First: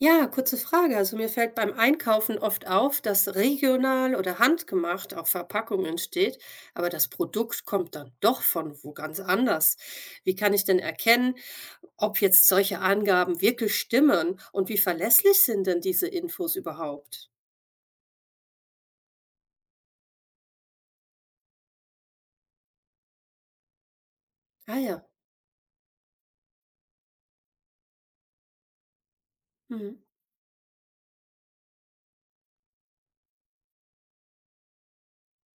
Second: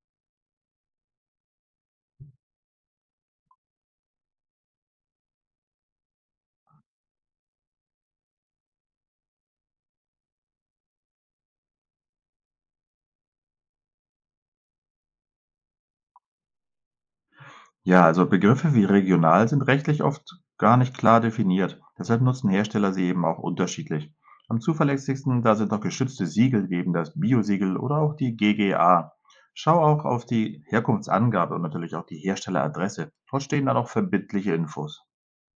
Ja, kurze Frage. Also mir fällt beim Einkaufen oft auf, dass regional oder handgemacht auf Verpackungen steht, aber das Produkt kommt dann doch von wo ganz anders. Wie kann ich denn erkennen, ob jetzt solche Angaben wirklich stimmen und wie verlässlich sind denn diese Infos überhaupt? Ja, also Begriffe wie regional sind rechtlich oft gar nicht klar definiert. Deshalb nutzen Hersteller sie eben auch unterschiedlich. Am Ah ja. zuverlässigsten, da sind noch geschützte Siegel wie eben das Biosiegel oder auch die GGA. Schau Mhm. auch auf die Herkunftsangabe und natürlich auch die Herstelleradresse. Dort stehen dann auch verbindliche Infos.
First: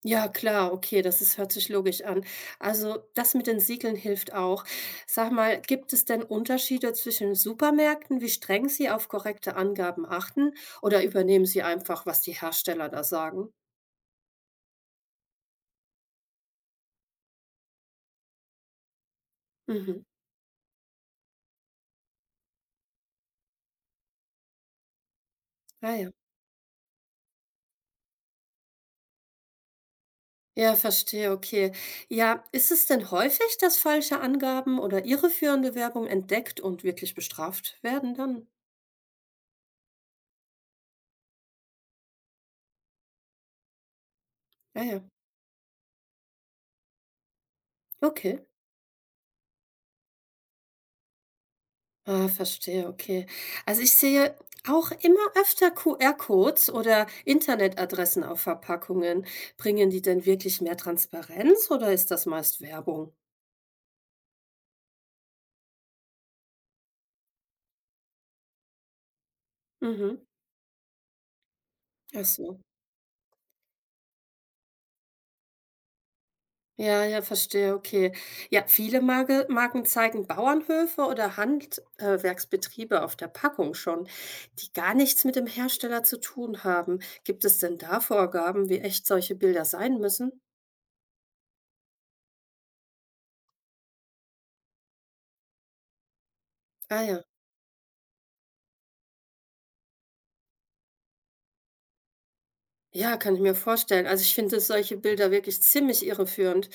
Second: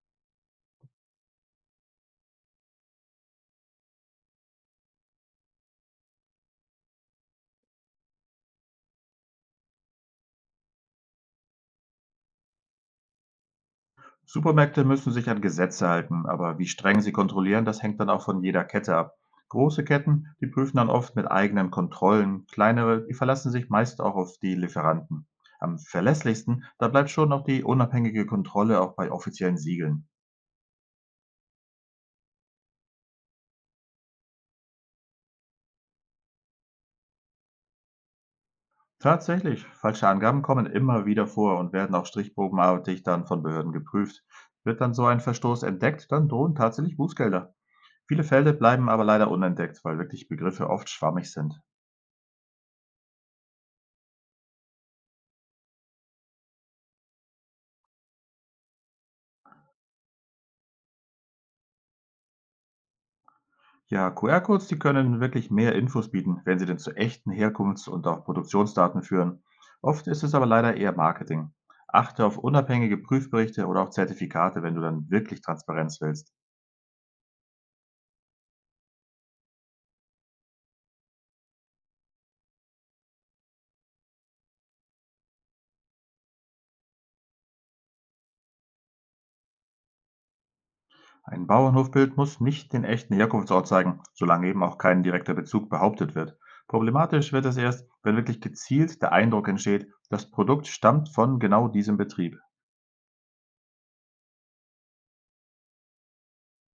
Ja, klar, okay, das ist hört sich logisch an. Also, das mit den Siegeln hilft auch. Sag mal, gibt es denn Unterschiede zwischen Supermärkten, wie streng sie auf korrekte Angaben achten, oder übernehmen sie einfach, was die Hersteller da sagen? Supermärkte müssen sich an Gesetze halten, aber wie streng sie kontrollieren, das hängt dann auch von jeder Kette ab. Große Mhm. Ketten, die prüfen dann oft mit eigenen Kontrollen, kleinere, die verlassen sich meist auch auf die Lieferanten. Am Ah ja. verlässlichsten, da bleibt schon noch die unabhängige Kontrolle auch bei offiziellen Siegeln. Ja, verstehe, okay. Ja, ist es denn häufig, dass falsche Angaben oder irreführende Werbung entdeckt und wirklich bestraft werden dann? Tatsächlich, falsche Angaben kommen immer wieder vor und werden auch stichprobenartig dann von Behörden geprüft. Wird Ja, dann ja. so ein Verstoß entdeckt, dann drohen tatsächlich Bußgelder. Viele Okay. Fälle bleiben aber leider unentdeckt, weil wirklich Begriffe oft schwammig sind. Ah, verstehe, okay. Also ich sehe auch immer öfter QR-Codes oder Internetadressen auf Verpackungen. Bringen die denn wirklich mehr Transparenz oder ist das meist Werbung? Ja, QR-Codes, die können wirklich mehr Infos bieten, wenn sie denn zu echten Herkunfts- und auch Produktionsdaten führen. Oft Mhm. ist es aber leider eher Marketing. Achte Ach auf so. unabhängige Prüfberichte oder auch Zertifikate, wenn du dann wirklich Transparenz willst. Ja, ja, verstehe, okay. Ja, viele Marken zeigen Bauernhöfe oder Handwerksbetriebe auf der Packung schon, die gar nichts mit dem Hersteller zu tun haben. Gibt es denn da Vorgaben, wie echt solche Bilder sein müssen? Ein Bauernhofbild muss nicht den echten Herkunftsort zeigen, solange eben auch kein direkter Bezug behauptet wird. Ah ja. Problematisch wird es erst, wenn wirklich gezielt der Eindruck entsteht, das Produkt stammt von genau diesem Betrieb. Ja, kann ich mir vorstellen. Also, ich finde solche Bilder wirklich ziemlich irreführend.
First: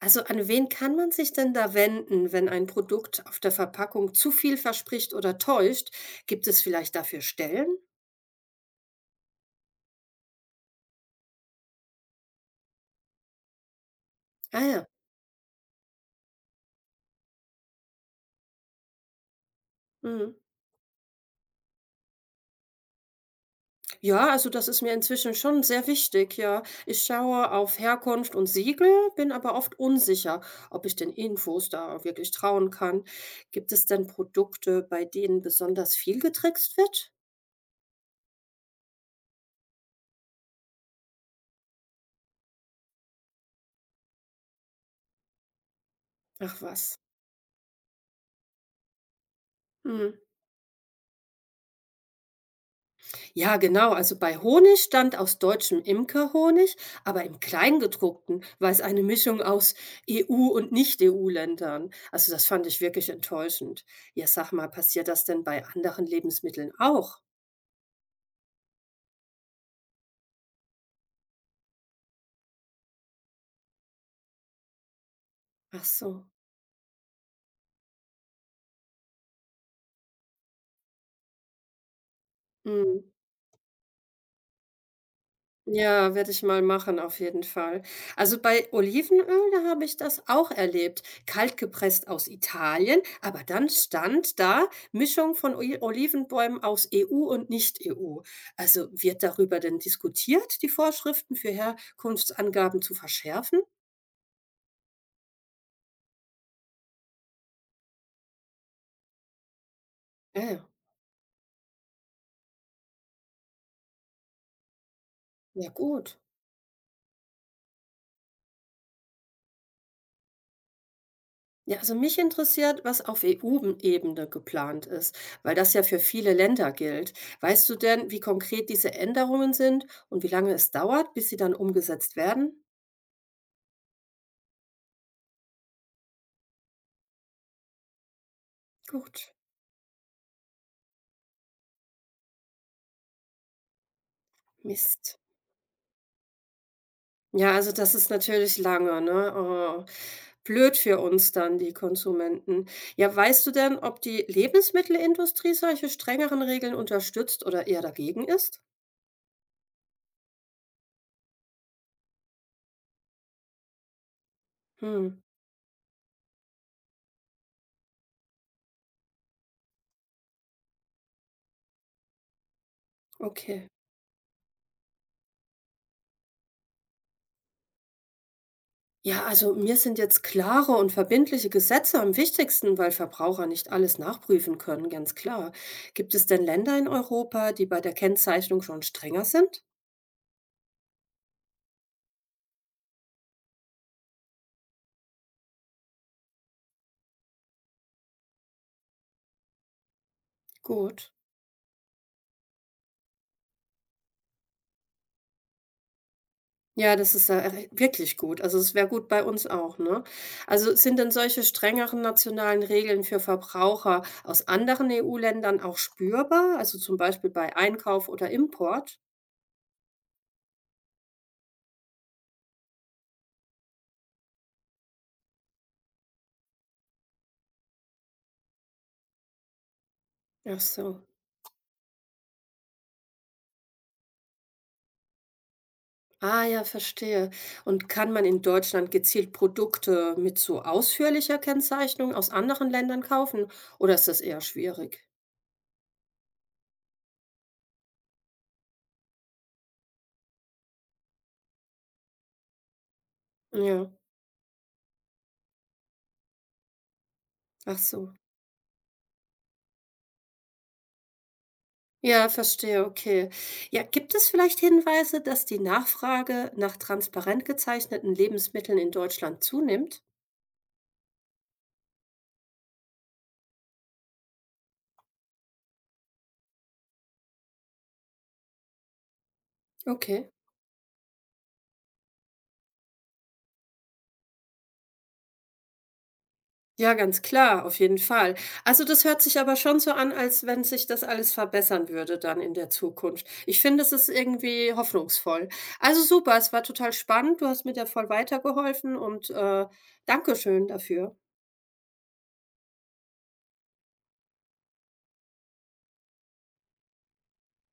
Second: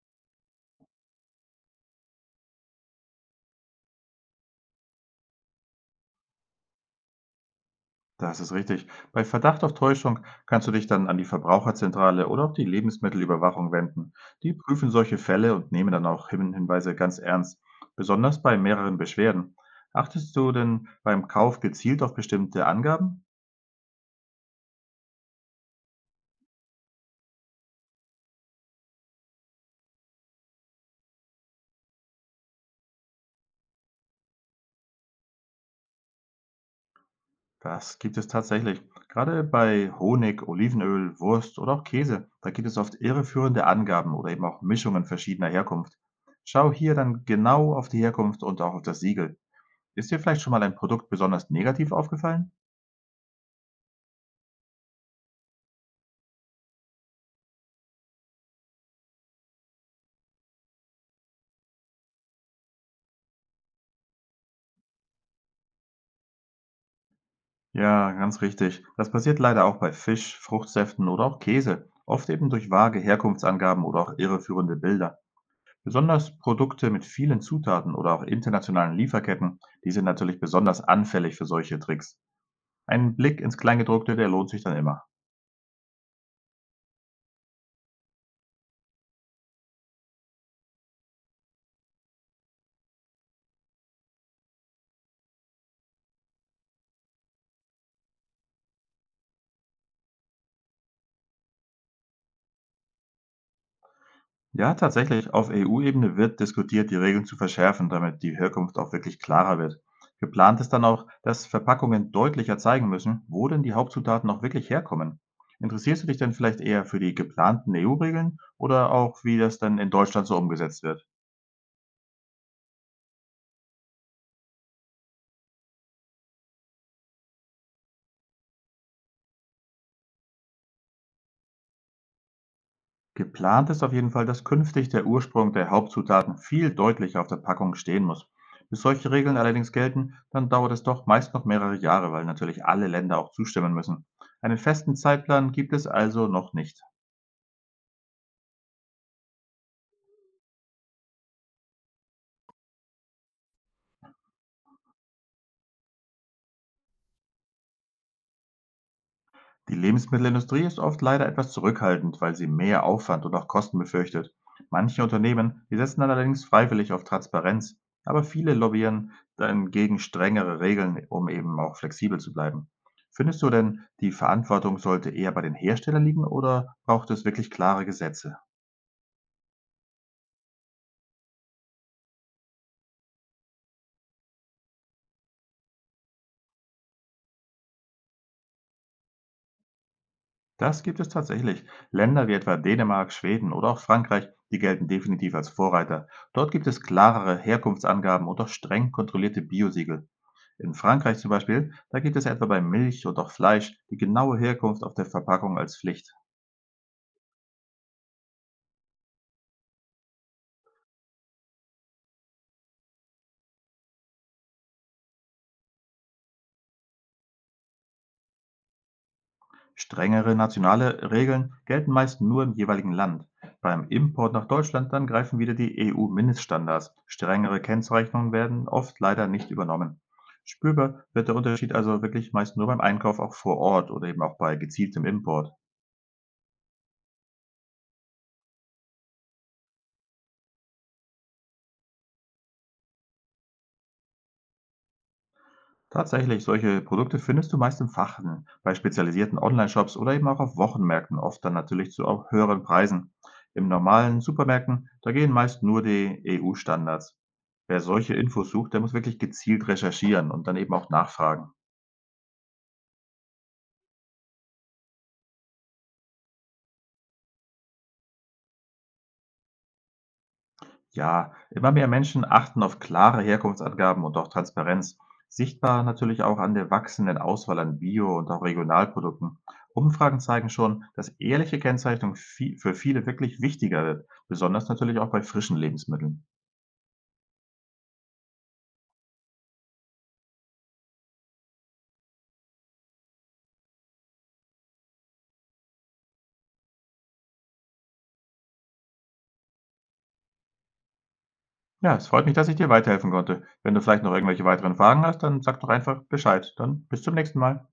Also, an wen kann man sich denn da wenden, wenn ein Produkt auf der Verpackung zu viel verspricht oder täuscht? Gibt es vielleicht dafür Stellen? Das ist richtig. Bei Verdacht auf Täuschung kannst du dich dann an die Verbraucherzentrale oder auch die Lebensmittelüberwachung wenden. Die Ah ja. prüfen solche Fälle und nehmen dann auch Hinweise ganz ernst, besonders bei mehreren Beschwerden. Mhm. Achtest du denn beim Kauf gezielt auf bestimmte Angaben? Ja, also das ist mir inzwischen schon sehr wichtig, ja. Ich schaue auf Herkunft und Siegel, bin aber oft unsicher, ob ich den Infos da wirklich trauen kann. Gibt es denn Produkte, bei denen besonders viel getrickst wird? Das gibt es tatsächlich. Gerade bei Honig, Olivenöl, Wurst oder auch Käse, da gibt es oft irreführende Angaben oder eben auch Mischungen verschiedener Herkunft. Ach Schau hier was. dann genau auf die Herkunft und auch auf das Siegel. Ist Mhm. dir vielleicht schon mal ein Produkt besonders negativ aufgefallen? Ja, genau. Also bei Honig stand aus deutschem Imkerhonig, aber im Kleingedruckten war es eine Mischung aus EU- und Nicht-EU-Ländern. Also das fand ich wirklich enttäuschend. Ja, sag mal, passiert das denn bei anderen Lebensmitteln auch? Ja, ganz richtig. Das passiert leider auch bei Fisch, Fruchtsäften oder auch Käse, oft eben durch vage Herkunftsangaben oder auch irreführende Bilder. Ach so. Besonders Produkte mit vielen Zutaten oder auch internationalen Lieferketten, die sind natürlich besonders anfällig für solche Tricks. Mm. Ein Blick ins Kleingedruckte, der lohnt sich dann immer. Ja, werde ich mal machen auf jeden Fall. Also bei Olivenöl, da habe ich das auch erlebt. Kaltgepresst aus Italien, aber dann stand da Mischung von Olivenbäumen aus EU und Nicht-EU. Also wird darüber denn diskutiert, die Vorschriften für Herkunftsangaben zu verschärfen? Ja, tatsächlich. Auf EU-Ebene wird diskutiert, die Regeln zu verschärfen, damit die Herkunft auch wirklich klarer wird. Ja, ja, Geplant ist dann auch, dass Verpackungen deutlicher zeigen müssen, wo denn die Hauptzutaten auch wirklich herkommen. ja Interessierst du gut. dich denn vielleicht eher für die geplanten EU-Regeln oder auch, wie das dann in Deutschland so umgesetzt wird? Ja, also mich interessiert, was auf EU-Ebene geplant ist, weil das ja für viele Länder gilt. Weißt du denn, wie konkret diese Änderungen sind und wie lange es dauert, bis sie dann umgesetzt werden? Geplant ist auf jeden Fall, dass künftig der Ursprung der Hauptzutaten viel deutlicher auf der Packung stehen muss. Bis solche Gut. Regeln allerdings gelten, dann dauert es doch meist noch mehrere Jahre, weil natürlich alle Länder auch zustimmen müssen. Einen festen Mist. Zeitplan gibt es also noch nicht. Ja, also das ist natürlich lange, ne? Oh, blöd für uns dann, die Konsumenten. Ja, weißt du denn, ob die Lebensmittelindustrie solche strengeren Regeln unterstützt oder eher dagegen ist? Die Lebensmittelindustrie ist oft leider etwas zurückhaltend, weil sie mehr Aufwand und auch Kosten befürchtet. Manche Hm, Unternehmen, die setzen dann allerdings freiwillig auf Transparenz, aber viele lobbyieren dann gegen strengere Regeln, um eben auch flexibel zu bleiben. Findest du okay. denn, die Verantwortung sollte eher bei den Herstellern liegen oder braucht es wirklich klare Gesetze? Ja, also mir sind jetzt klare und verbindliche Gesetze am wichtigsten, weil Verbraucher nicht alles nachprüfen können, ganz klar. Gibt es denn Länder in Europa, die bei der Kennzeichnung schon strenger sind? Das gibt es tatsächlich. Länder wie etwa Dänemark, Schweden oder auch Frankreich, die gelten definitiv als Vorreiter. Dort gibt es klarere Herkunftsangaben und auch streng kontrollierte Biosiegel. In Gut. Frankreich zum Beispiel, da gibt es etwa bei Milch und auch Fleisch die genaue Herkunft auf der Verpackung als Pflicht. Ja, das ist ja wirklich gut. Also es wäre gut bei uns auch, ne? Also sind denn solche strengeren nationalen Regeln für Verbraucher aus anderen EU-Ländern auch spürbar? Also zum Beispiel bei Einkauf oder Import? Strengere nationale Regeln gelten meist nur im jeweiligen Land. Beim Import nach Deutschland dann greifen wieder die EU-Mindeststandards. Strengere Kennzeichnungen werden oft leider nicht übernommen. Ach Spürbar so. wird der Unterschied also wirklich meist nur beim Einkauf auch vor Ort oder eben auch bei gezieltem Import. Ah ja, verstehe. Und kann man in Deutschland gezielt Produkte mit so ausführlicher Kennzeichnung aus anderen Ländern kaufen? Oder ist das eher schwierig? Tatsächlich, solche Produkte findest du meist im Fachhandel, bei spezialisierten Online-Shops oder eben auch auf Wochenmärkten, oft dann natürlich zu auch höheren Preisen. Im Ja, normalen Supermärkten, da gehen meist nur die EU-Standards. ach Wer solche so. Infos sucht, der muss wirklich gezielt recherchieren und dann eben auch nachfragen. Ja, verstehe, okay. Ja, gibt es vielleicht Hinweise, dass die Nachfrage nach transparent gezeichneten Lebensmitteln in Deutschland zunimmt? Ja, immer mehr Menschen achten auf klare Herkunftsangaben und auch Transparenz. Sichtbar natürlich auch an der wachsenden Auswahl an Bio- und auch Regionalprodukten. Umfragen Okay. zeigen schon, dass ehrliche Kennzeichnung für viele wirklich wichtiger wird, besonders natürlich auch bei frischen Lebensmitteln. Ja, ganz klar, auf jeden Fall. Also, das hört sich aber schon so an, als wenn sich das alles verbessern würde dann in der Zukunft. Ich finde, es ist irgendwie hoffnungsvoll. Also super, es war total spannend. Du hast mir da voll weitergeholfen und danke schön dafür. Ja, es freut mich, dass ich dir weiterhelfen konnte. Wenn du vielleicht noch irgendwelche weiteren Fragen hast, dann sag doch einfach Bescheid. Dann bis zum nächsten Mal.